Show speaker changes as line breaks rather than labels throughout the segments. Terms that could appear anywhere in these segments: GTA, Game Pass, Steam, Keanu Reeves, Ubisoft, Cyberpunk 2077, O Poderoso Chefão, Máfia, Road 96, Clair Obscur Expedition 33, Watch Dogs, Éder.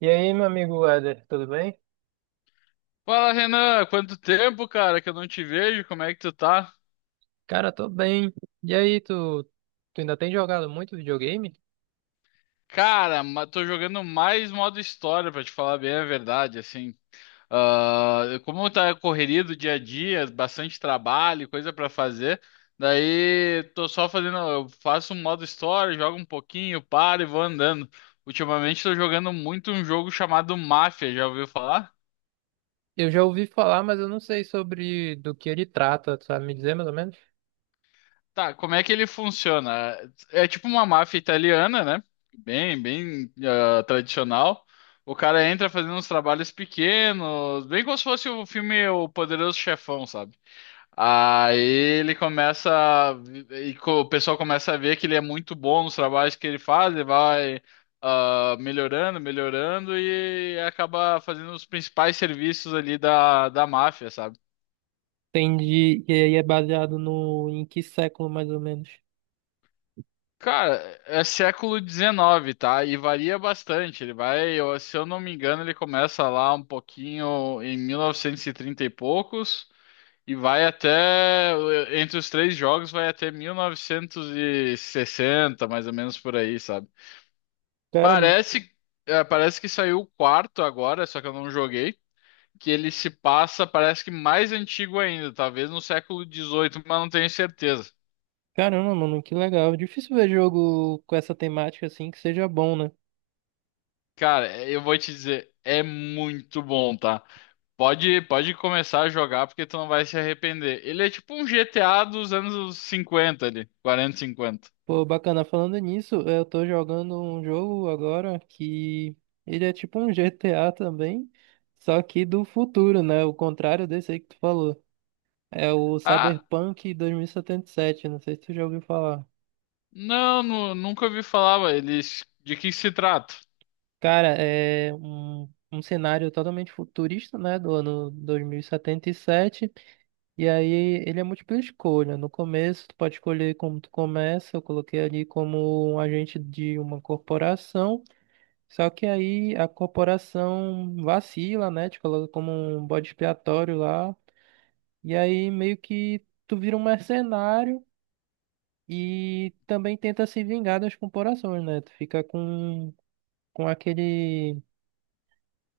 E aí, meu amigo Éder, tudo bem?
Fala, Renan, quanto tempo, cara, que eu não te vejo, como é que tu tá?
Cara, tô bem. E aí, tu ainda tem jogado muito videogame?
Cara, tô jogando mais modo história, pra te falar bem a verdade, assim. Ah, como tá a correria do dia a dia, bastante trabalho, coisa pra fazer, daí tô só fazendo, eu faço um modo história, jogo um pouquinho, paro e vou andando. Ultimamente tô jogando muito um jogo chamado Máfia, já ouviu falar?
Eu já ouvi falar, mas eu não sei sobre do que ele trata, tu sabe me dizer mais ou menos?
Tá, como é que ele funciona? É tipo uma máfia italiana, né? Bem, tradicional. O cara entra fazendo uns trabalhos pequenos, bem como se fosse o filme O Poderoso Chefão, sabe? Aí ele começa a o pessoal começa a ver que ele é muito bom nos trabalhos que ele faz, ele vai melhorando, melhorando e acaba fazendo os principais serviços ali da máfia, sabe?
Entendi. E aí é baseado no em que século mais ou menos?
Cara, é século 19, tá? E varia bastante. Ele vai, se eu não me engano, ele começa lá um pouquinho em 1930 e poucos e vai até, entre os três jogos, vai até 1960, mais ou menos por aí, sabe?
Cara,
Parece, é, parece que saiu o quarto agora, só que eu não joguei, que ele se passa, parece que mais antigo ainda, talvez no século dezoito, mas não tenho certeza.
caramba, mano, que legal. Difícil ver jogo com essa temática assim que seja bom, né?
Cara, eu vou te dizer, é muito bom, tá? Pode começar a jogar porque tu não vai se arrepender. Ele é tipo um GTA dos anos cinquenta ali, quarenta, cinquenta.
Pô, bacana, falando nisso, eu tô jogando um jogo agora que ele é tipo um GTA também, só que do futuro, né? O contrário desse aí que tu falou. É o
Ah,
Cyberpunk 2077, não sei se tu já ouviu falar.
não, nunca ouvi falar, ué, eles de que se trata?
Cara, é um cenário totalmente futurista, né? Do ano 2077. E 77. E aí ele é múltipla escolha. No começo, tu pode escolher como tu começa. Eu coloquei ali como um agente de uma corporação. Só que aí a corporação vacila, né? Te coloca como um bode expiatório lá. E aí meio que tu vira um mercenário e também tenta se vingar das corporações, né? Tu fica com aquele,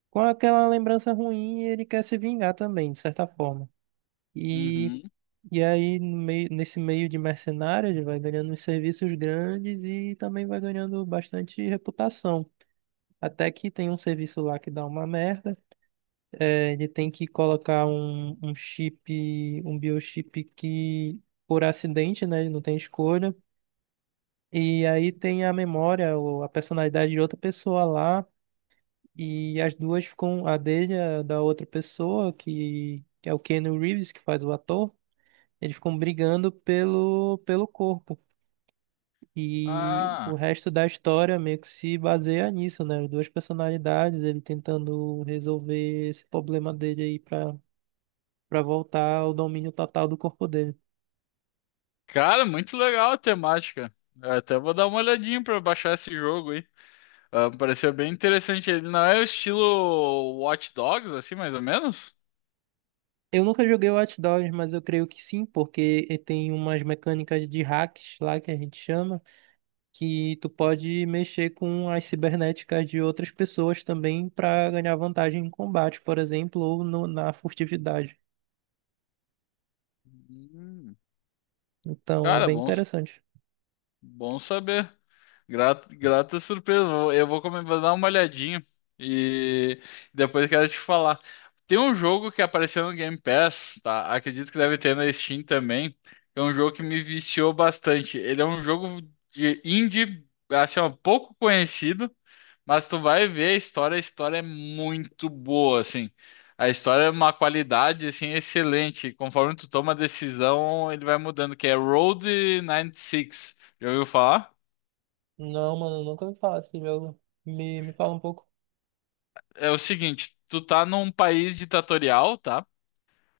com aquela lembrança ruim e ele quer se vingar também, de certa forma. E,
Uhum.
e aí no meio, nesse meio de mercenário ele vai ganhando uns serviços grandes e também vai ganhando bastante reputação. Até que tem um serviço lá que dá uma merda. É, ele tem que colocar um biochip que, por acidente, né, ele não tem escolha. E aí tem a memória ou a personalidade de outra pessoa lá. E as duas ficam, a dele, e a da outra pessoa, que é o Keanu Reeves, que faz o ator, eles ficam brigando pelo corpo. E o
Ah,
resto da história meio que se baseia nisso, né? As duas personalidades, ele tentando resolver esse problema dele aí pra voltar ao domínio total do corpo dele.
cara, muito legal a temática. Eu até vou dar uma olhadinha pra baixar esse jogo aí. Ah, pareceu bem interessante. Ele não é o estilo Watch Dogs, assim, mais ou menos?
Eu nunca joguei Watch Dogs, mas eu creio que sim, porque tem umas mecânicas de hacks lá que a gente chama, que tu pode mexer com as cibernéticas de outras pessoas também pra ganhar vantagem em combate, por exemplo, ou na furtividade.
Hum.
Então é
Cara,
bem interessante.
bom saber. Grata surpresa. Vou dar uma olhadinha e depois quero te falar. Tem um jogo que apareceu no Game Pass, tá? Acredito que deve ter na Steam também. É um jogo que me viciou bastante. Ele é um jogo de indie, assim, ó, pouco conhecido. Mas tu vai ver a história é muito boa, assim. A história é uma qualidade, assim, excelente. Conforme tu toma a decisão, ele vai mudando, que é Road 96. Já ouviu falar?
Não, mano, eu nunca me fala desse jogo. Me fala um pouco.
É o seguinte, tu tá num país ditatorial, tá?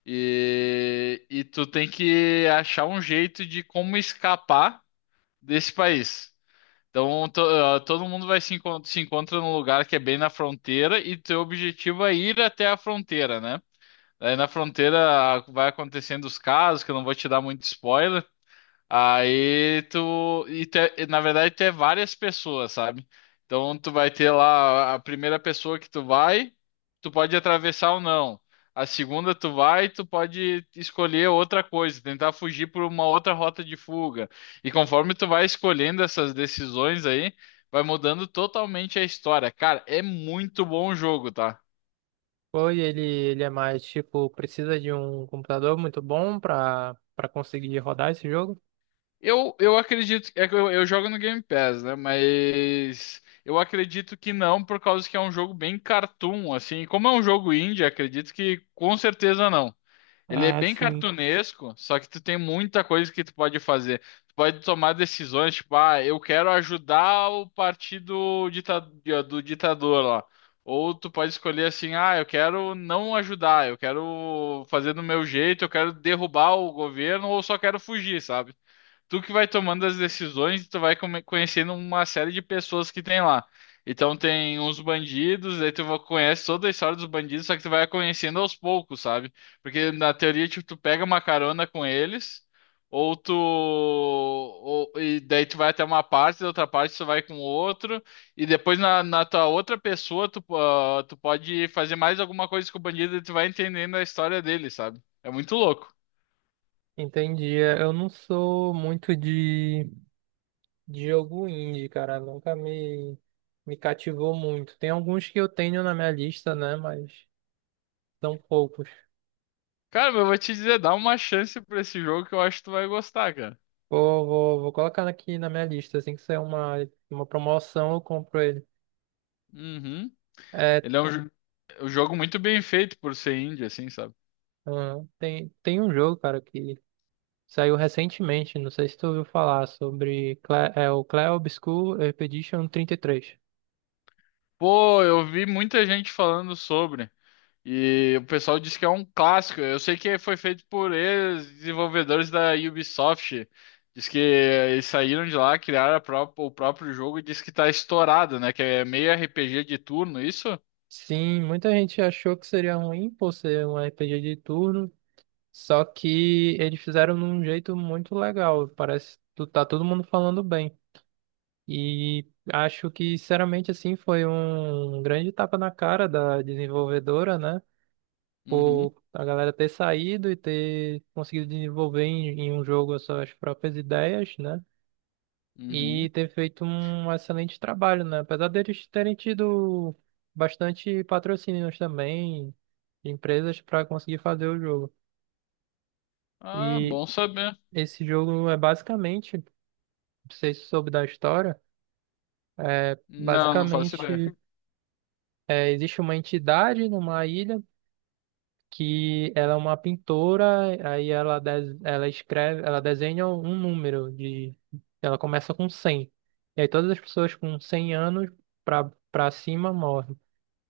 E tu tem que achar um jeito de como escapar desse país. Então, todo mundo vai se encontra num lugar que é bem na fronteira e teu objetivo é ir até a fronteira, né? Aí na fronteira vai acontecendo os casos, que eu não vou te dar muito spoiler. Aí tu. E e, na verdade, tu é várias pessoas, sabe? Então tu vai ter lá a primeira pessoa que tu vai, tu pode atravessar ou não. A segunda tu vai, tu pode escolher outra coisa, tentar fugir por uma outra rota de fuga. E conforme tu vai escolhendo essas decisões aí, vai mudando totalmente a história. Cara, é muito bom o jogo, tá?
Ele é mais tipo, precisa de um computador muito bom pra conseguir rodar esse jogo?
Eu acredito. É que eu jogo no Game Pass, né? Mas eu acredito que não, por causa que é um jogo bem cartoon, assim. Como é um jogo indie, acredito que com certeza não. Ele é
Ah,
bem
sim.
cartunesco, só que tu tem muita coisa que tu pode fazer. Tu pode tomar decisões, tipo, ah, eu quero ajudar o partido dita- do ditador lá. Ou tu pode escolher assim, ah, eu quero não ajudar, eu quero fazer do meu jeito, eu quero derrubar o governo, ou só quero fugir, sabe? Tu que vai tomando as decisões, tu vai conhecendo uma série de pessoas que tem lá. Então tem uns bandidos, aí conhece toda a história dos bandidos, só que tu vai conhecendo aos poucos, sabe? Porque na teoria, tipo, tu pega uma carona com eles, e daí tu vai até uma parte, da outra parte tu vai com outro, e depois na tua outra pessoa tu, ah, tu pode fazer mais alguma coisa com o bandido e tu vai entendendo a história dele, sabe? É muito louco.
Entendi. É, eu não sou muito de jogo indie, cara. Nunca me cativou muito. Tem alguns que eu tenho na minha lista, né? Mas são poucos.
Cara, eu vou te dizer, dá uma chance pra esse jogo que eu acho que tu vai gostar, cara.
Vou colocar aqui na minha lista. Assim que sair uma promoção, eu compro ele.
Uhum.
É,
Ele é um, jo- Um jogo muito bem feito por ser indie, assim, sabe?
tem um jogo, cara, que saiu recentemente. Não sei se tu ouviu falar sobre o Clair Obscur Expedition 33.
Pô, eu vi muita gente falando sobre. E o pessoal diz que é um clássico. Eu sei que foi feito por ex-desenvolvedores da Ubisoft. Diz que eles saíram de lá, criaram a o próprio jogo e diz que tá estourado, né? Que é meio RPG de turno, isso?
Sim, muita gente achou que seria ruim por ser um RPG de turno. Só que eles fizeram de um jeito muito legal. Parece que tá todo mundo falando bem. E acho que, sinceramente, assim, foi um grande tapa na cara da desenvolvedora, né?
Uhum,
Por a galera ter saído e ter conseguido desenvolver em um jogo as suas próprias ideias, né? E
uhum.
ter feito um excelente trabalho, né? Apesar deles terem tido bastante patrocínios também, de empresas para conseguir fazer o jogo.
Ah,
E
bom saber.
esse jogo é basicamente, não sei se você soube da história, é
Não, não faço ideia.
basicamente é, existe uma entidade numa ilha que ela é uma pintora, aí ela, ela escreve, ela desenha um número de, ela começa com 100. E aí todas as pessoas com 100 anos pra para cima morrem.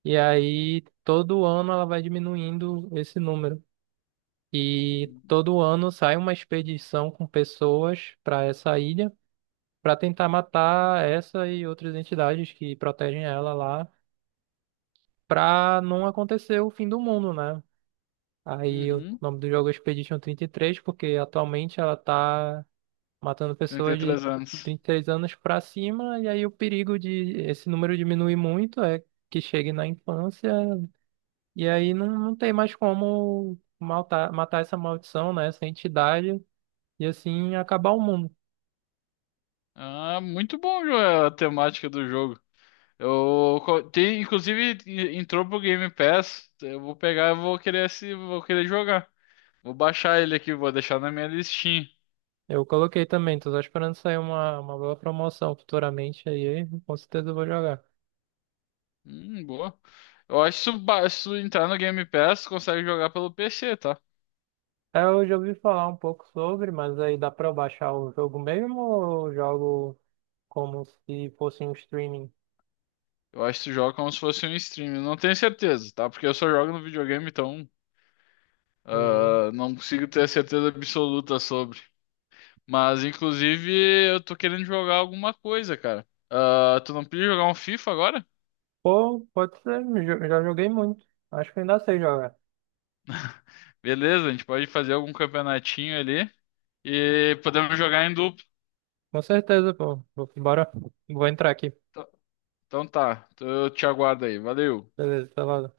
E aí todo ano ela vai diminuindo esse número. E todo ano sai uma expedição com pessoas para essa ilha para tentar matar essa e outras entidades que protegem ela lá, para não acontecer o fim do mundo, né? Aí o
Uhum.
nome do jogo é Expedition 33, porque atualmente ela tá matando
trinta e
pessoas de
três anos.
33 anos para cima, e aí o perigo de esse número diminuir muito é que chegue na infância, e aí não tem mais como matar, essa maldição, né? Essa entidade, e assim acabar o mundo.
Ah, muito bom, Joel, a temática do jogo. Tem, inclusive entrou pro Game Pass. Eu vou pegar, eu vou querer se vou querer jogar. Vou baixar ele aqui, vou deixar na minha listinha.
Eu coloquei também, tô só esperando sair uma boa promoção futuramente aí, com certeza eu vou jogar.
Boa. Eu acho que se tu entrar no Game Pass, tu consegue jogar pelo PC, tá?
É, eu já ouvi falar um pouco sobre, mas aí dá pra eu baixar o jogo mesmo ou eu jogo como se fosse um streaming?
Eu acho que tu joga como se fosse um stream. Eu não tenho certeza, tá? Porque eu só jogo no videogame, então
Hum.
não consigo ter certeza absoluta sobre. Mas, inclusive, eu tô querendo jogar alguma coisa, cara. Ah, tu não podia jogar um FIFA agora?
Pô, pode ser, já joguei muito. Acho que ainda sei jogar.
Beleza, a gente pode fazer algum campeonatinho ali e podemos jogar em dupla.
Com certeza, pô. Bora, vou entrar aqui.
Então tá, eu te aguardo aí. Valeu.
Beleza, tá lá.